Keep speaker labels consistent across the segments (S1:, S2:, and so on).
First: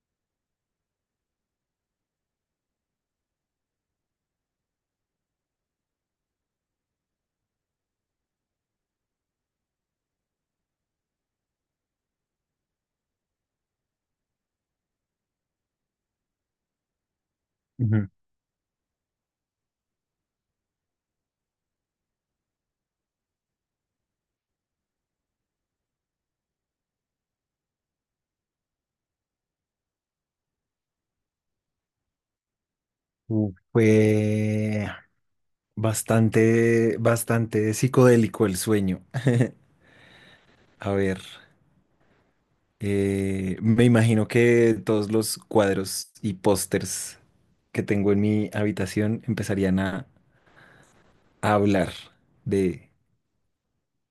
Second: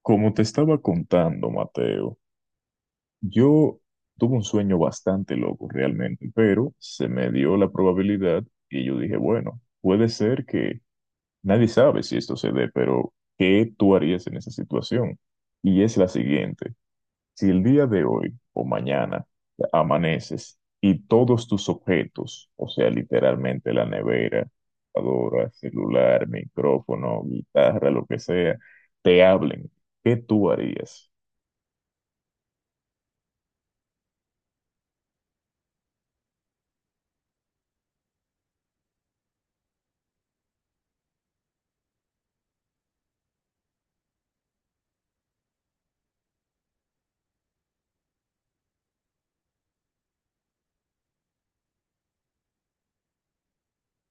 S1: Como te estaba contando, Mateo, yo tuve un sueño bastante loco realmente, pero se me dio la probabilidad y yo dije, bueno, puede ser que nadie sabe si esto se dé, pero ¿qué tú harías en esa situación? Y es la siguiente, si el día de
S2: Ujú.
S1: hoy o mañana amaneces y todos tus objetos, o sea, literalmente la nevera, computadora, celular, micrófono, guitarra, lo que sea, te hablen, ¿qué tú harías?
S2: Fue bastante psicodélico el sueño. A ver, me imagino que todos los cuadros y pósters que tengo en mi habitación empezarían a hablar de,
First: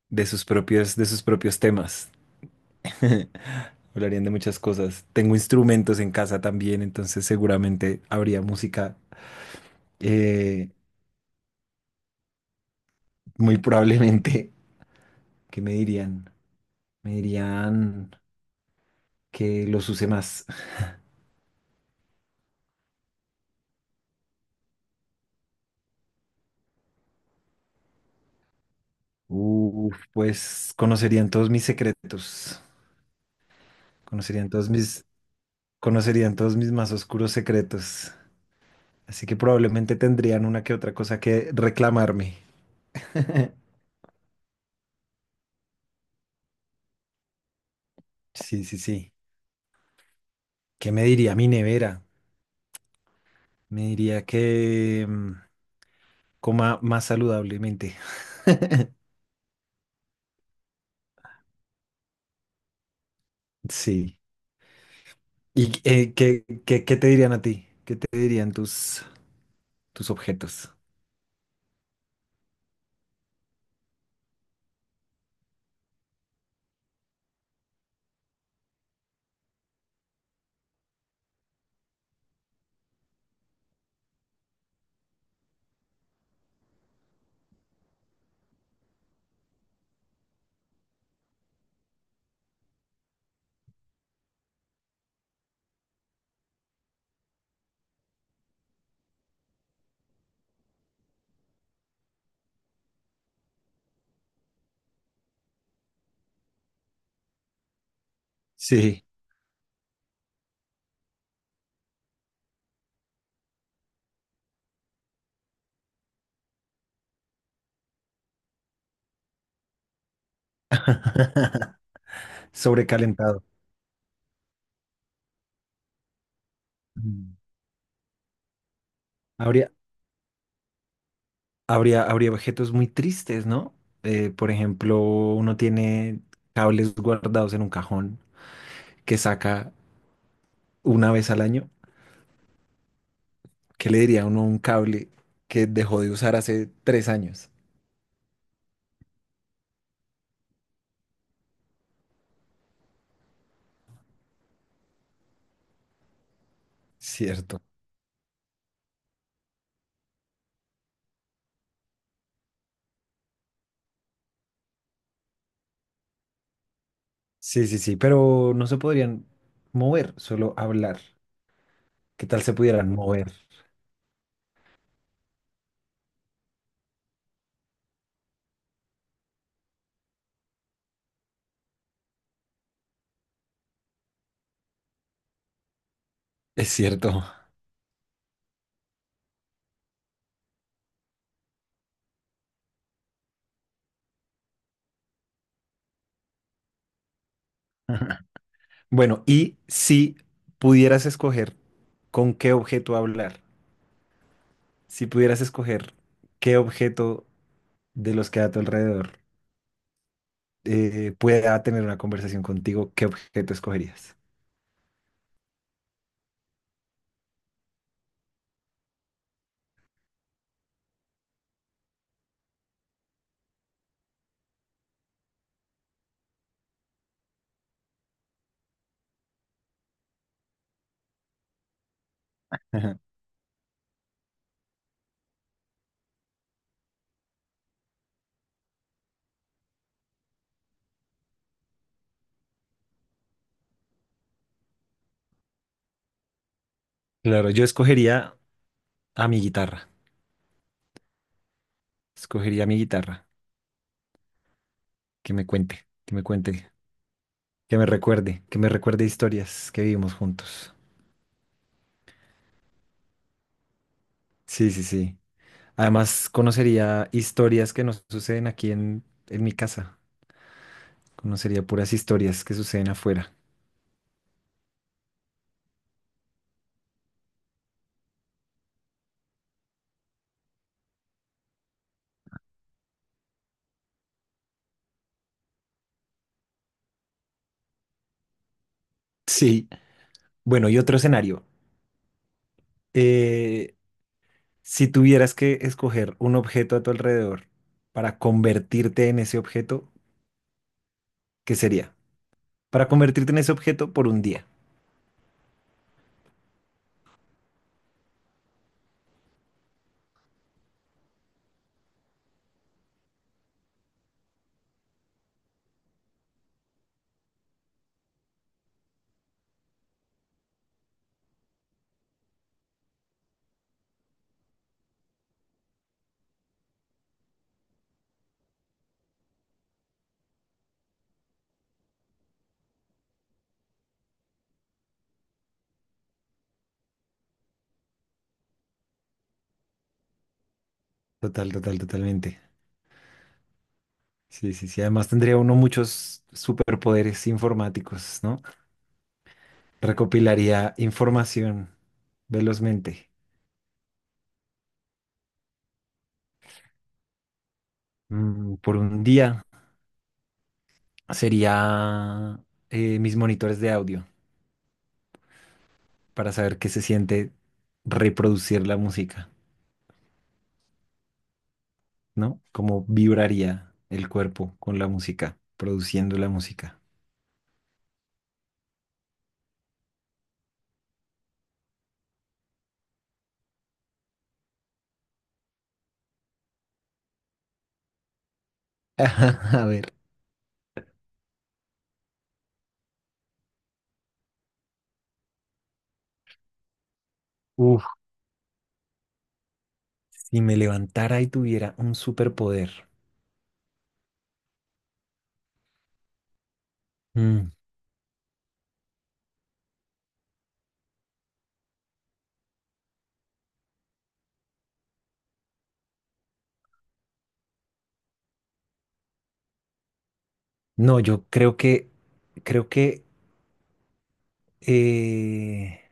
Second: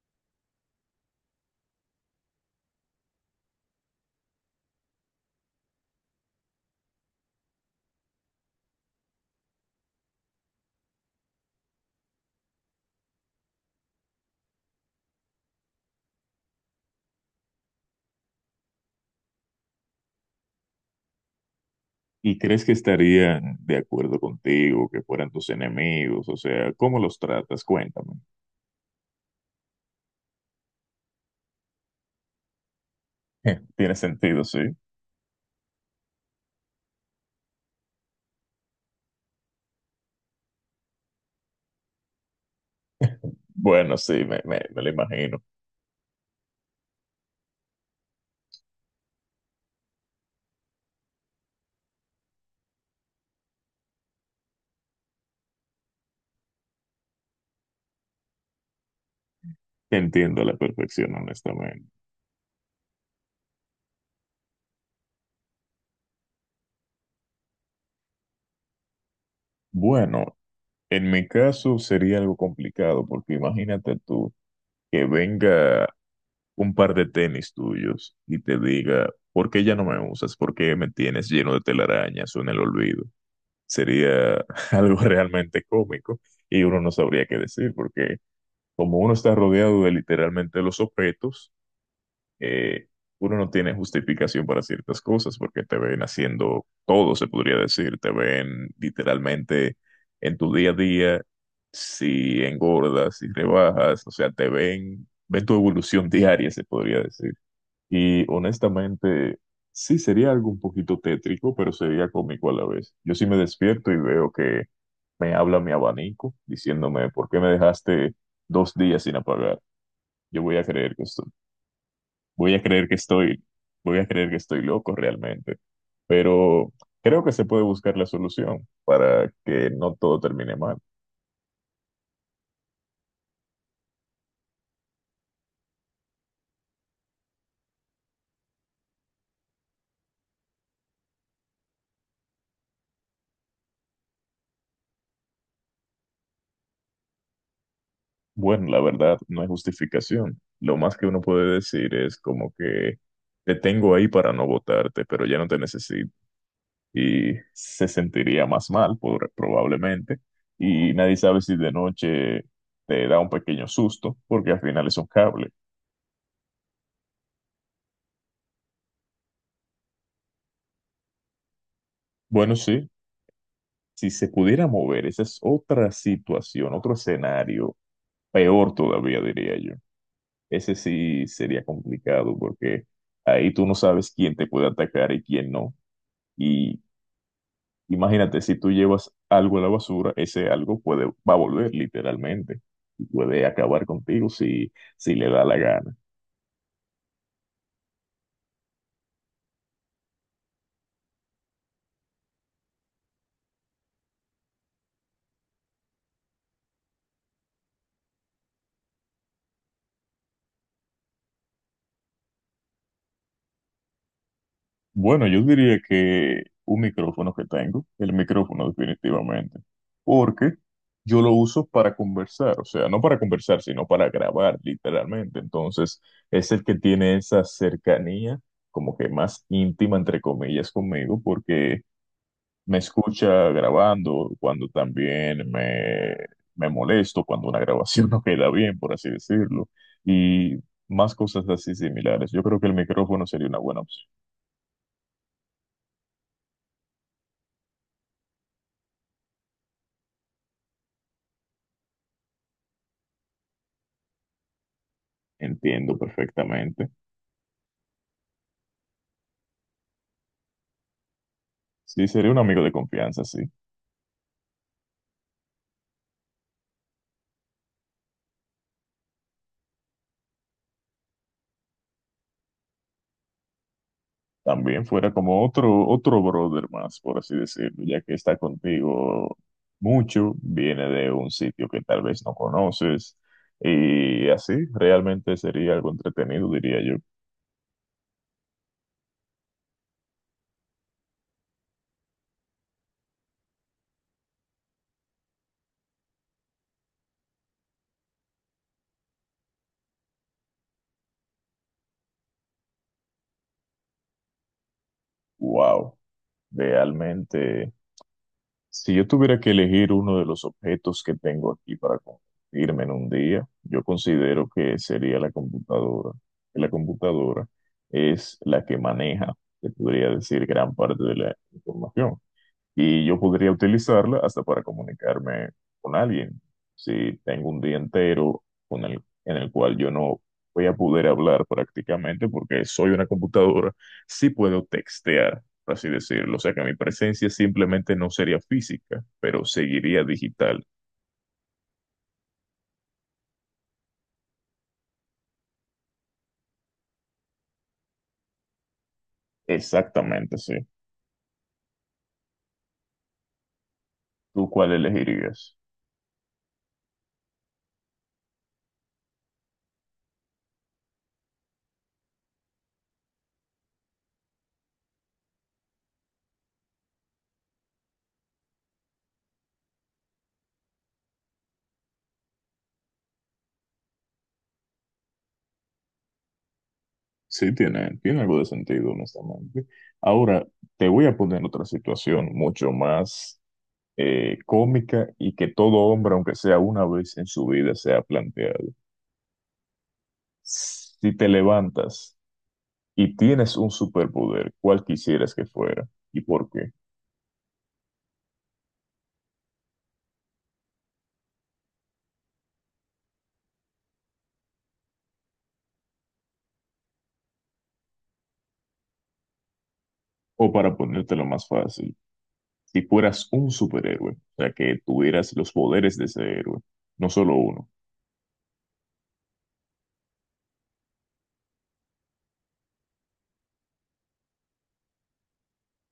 S2: de sus de sus propios temas. Hablarían de muchas cosas. Tengo instrumentos en casa también, entonces seguramente habría música, eh, muy probablemente, que me dirían. Me dirían que los use más.
S1: ¿Y crees que estarían de acuerdo contigo, que fueran tus enemigos? O sea, ¿cómo los tratas? Cuéntame.
S2: Uf, pues conocerían todos mis secretos,
S1: Tiene sentido,
S2: conocerían
S1: sí.
S2: todos mis, conocerían todos mis más oscuros secretos. Así que probablemente tendrían una que otra cosa que reclamarme.
S1: Bueno, sí, me lo imagino.
S2: Sí, sí, sí. ¿Qué me diría mi nevera? Me diría que coma más saludablemente.
S1: Te entiendo a la perfección, honestamente.
S2: Sí. ¿Y qué te dirían a ti? ¿Qué te dirían tus
S1: Bueno,
S2: objetos?
S1: en mi caso sería algo complicado, porque imagínate tú que venga un par de tenis tuyos y te diga, ¿por qué ya no me usas? ¿Por qué me tienes lleno de telarañas o en el olvido? Sería algo realmente cómico y uno no sabría qué decir, porque como uno está rodeado de literalmente los objetos, eh, uno no tiene justificación para ciertas cosas porque te ven haciendo todo, se podría decir, te ven literalmente en tu día a día, si engordas, si rebajas, o sea, te ven, ven tu evolución diaria, se podría decir. Y
S2: Sí.
S1: honestamente, sí sería algo un poquito tétrico, pero sería cómico a la vez. Yo sí me despierto y veo que me habla mi abanico diciéndome, ¿por qué me dejaste 2 días sin apagar? Yo voy a creer que estoy, voy a creer que estoy,
S2: Sobrecalentado.
S1: voy a creer que estoy loco realmente. Pero creo que
S2: Mm.
S1: se puede buscar la solución para que
S2: Habría,
S1: no todo termine mal.
S2: Habría objetos muy tristes, ¿no? Por ejemplo, uno tiene cables guardados en un cajón que saca una vez al año. ¿Qué le diría uno a un cable que dejó de usar hace 3 años?
S1: Bueno, la verdad no hay justificación. Lo más que uno puede decir es como que te tengo ahí para no votarte, pero ya no te necesito. Y
S2: Cierto.
S1: se sentiría más mal, probablemente. Y nadie sabe si de noche te da un pequeño susto, porque al final es un cable.
S2: Sí, sí, sí, pero no se podrían mover, solo hablar. ¿Qué tal se
S1: Bueno, sí,
S2: pudieran mover?
S1: si se pudiera mover, esa es otra situación, otro escenario, peor todavía diría yo. Ese sí sería complicado porque ahí tú no sabes quién te puede atacar y quién no.
S2: Es
S1: Y
S2: cierto.
S1: imagínate, si tú llevas algo a la basura, ese algo puede, va a volver literalmente y puede acabar contigo si le da la gana.
S2: Bueno, y si pudieras escoger con qué objeto hablar, si pudieras escoger qué objeto de los que hay a tu alrededor, pueda tener una conversación contigo, ¿qué objeto escogerías?
S1: Bueno, yo diría que un micrófono que tengo, el micrófono definitivamente, porque yo lo uso para conversar, o sea, no para conversar, sino para grabar literalmente. Entonces, es el que tiene esa cercanía como que más íntima, entre comillas, conmigo, porque me
S2: Ajá.
S1: escucha grabando cuando también me molesto, cuando una grabación no queda bien, por así decirlo, y más cosas así similares. Yo creo que el micrófono sería una buena opción.
S2: Claro, yo escogería a mi guitarra. Escogería a mi guitarra. Que me
S1: Entiendo
S2: cuente,
S1: perfectamente.
S2: que me recuerde historias que vivimos juntos.
S1: Sí, sería un amigo de confianza, sí.
S2: Sí, sí, sí. Además, conocería historias que nos suceden en mi casa. Conocería puras historias que suceden afuera.
S1: También fuera como otro brother más, por así decirlo, ya que está contigo mucho, viene de un sitio que tal vez no conoces, y así realmente sería algo entretenido, diría yo.
S2: Sí. Bueno, y otro escenario. Eh, si tuvieras que escoger un objeto a tu alrededor para convertirte en ese objeto, ¿qué sería para convertirte en ese objeto por un día?
S1: Wow, realmente. Si yo tuviera que elegir uno de los objetos que tengo aquí para convertirme en un día, yo considero que sería la computadora. La computadora es la que maneja, se podría decir, gran parte de la información y yo podría utilizarla hasta para comunicarme con alguien. Si tengo un día entero en el cual yo no voy a poder hablar prácticamente porque soy una computadora, sí puedo textear, por así decirlo. O sea que mi presencia simplemente no sería física, pero seguiría digital.
S2: Total, totalmente. Sí, sí, sí. Además tendría uno muchos superpoderes informáticos, ¿no?
S1: Exactamente, sí.
S2: Recopilaría información velozmente.
S1: ¿Tú cuál elegirías?
S2: Mm, por un día sería, mis monitores de audio para saber qué se siente reproducir la música, ¿no? Cómo vibraría el cuerpo con la música, produciendo la música.
S1: Sí, tiene algo de sentido, honestamente. Ahora, te voy a poner otra situación mucho más cómica y que todo hombre, aunque sea una vez en su vida, se ha planteado.
S2: A ver.
S1: Si te levantas y tienes un superpoder, ¿cuál quisieras que fuera y por qué?
S2: Uf, si me levantara y tuviera un superpoder. Mm.
S1: O para ponértelo más fácil, si fueras un superhéroe, o sea, que tuvieras los poderes de ese héroe, no solo uno.
S2: No, yo creo que creo que eh,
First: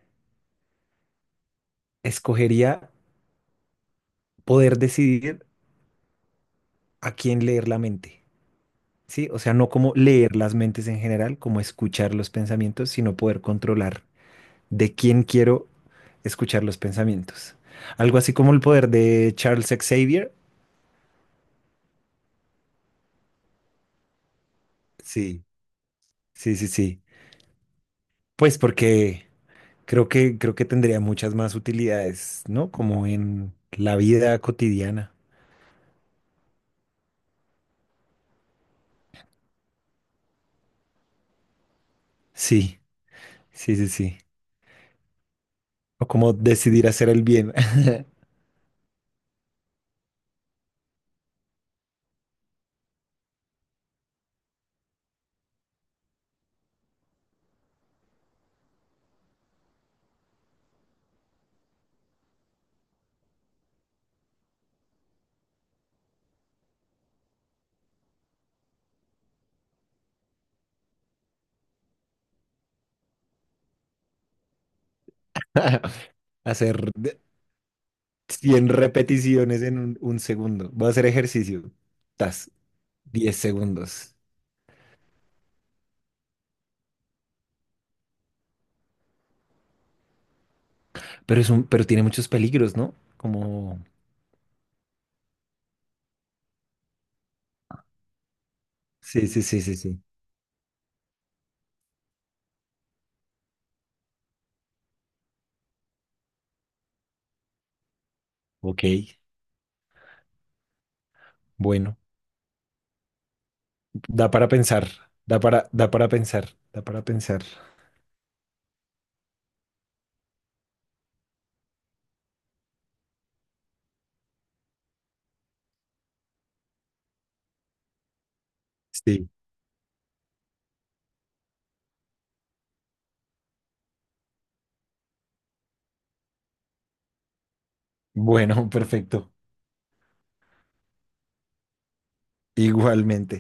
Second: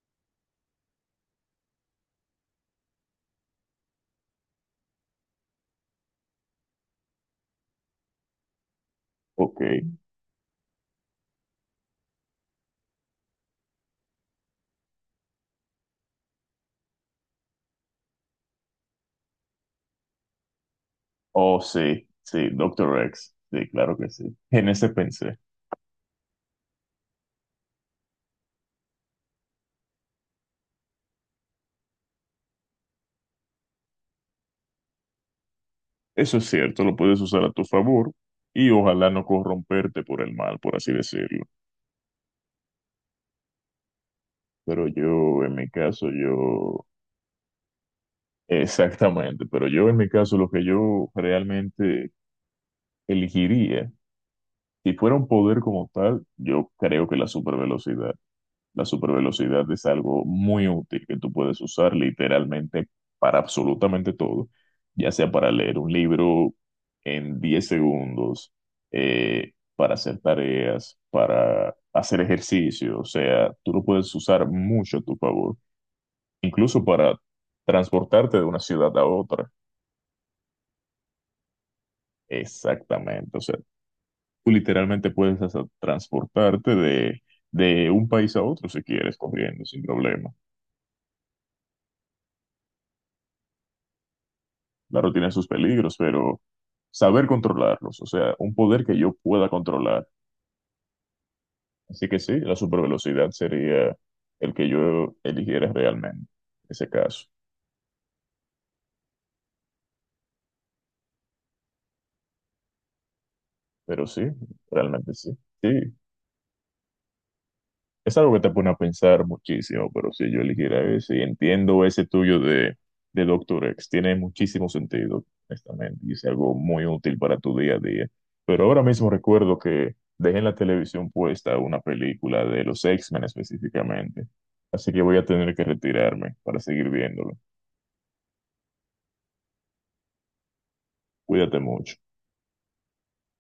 S2: escogería poder decidir a quién leer la mente, ¿sí? O sea,
S1: Ok.
S2: no como leer las mentes en general, como escuchar los pensamientos, sino poder controlar de quién quiero escuchar los pensamientos. Algo así como el poder de Charles Xavier.
S1: Oh, sí, sí, Doctor X. Sí, claro que sí. En ese pensé.
S2: Sí, sí, sí, sí. Pues porque creo que tendría muchas más utilidades, ¿no? Como en la vida cotidiana.
S1: Eso es cierto, lo puedes usar a tu favor y ojalá no corromperte por el mal, por así decirlo.
S2: Sí, sí, sí, sí.
S1: Pero yo, en mi
S2: O
S1: caso,
S2: como
S1: yo,
S2: decidir hacer el bien.
S1: exactamente, pero yo, en mi caso, lo que yo realmente elegiría, si fuera un poder como tal, yo creo que la supervelocidad. La supervelocidad es algo muy útil que tú puedes usar literalmente para absolutamente todo, ya sea para leer un libro en 10 segundos, para hacer tareas, para hacer ejercicio, o sea, tú lo puedes usar mucho a tu favor, incluso
S2: Hacer
S1: para
S2: de-
S1: transportarte de una
S2: 100
S1: ciudad a otra.
S2: repeticiones en un segundo. Voy a hacer ejercicio. Tas, 10
S1: Exactamente, o sea,
S2: segundos.
S1: tú literalmente puedes hasta transportarte de, un país a otro si quieres, corriendo, sin problema.
S2: Pero pero tiene muchos peligros, ¿no? Como...
S1: Claro, tiene sus peligros, pero saber controlarlos, o sea, un poder que yo
S2: Sí, sí,
S1: pueda
S2: sí, sí, sí.
S1: controlar. Así que sí, la supervelocidad sería el que yo eligiera realmente en ese caso.
S2: Ok, bueno.
S1: Pero sí,
S2: Da para pensar.
S1: realmente sí.
S2: Da
S1: Sí,
S2: da para pensar. Da para pensar.
S1: es algo que te pone a pensar muchísimo, pero si yo eligiera ese, y entiendo ese tuyo de, Doctor X, tiene muchísimo sentido, honestamente, y es algo muy útil para tu día a día. Pero ahora mismo
S2: Sí.
S1: recuerdo que dejé en la televisión puesta una película de los X-Men específicamente, así que voy a tener que retirarme para seguir viéndolo.
S2: Bueno, perfecto.
S1: Cuídate mucho.
S2: Igualmente.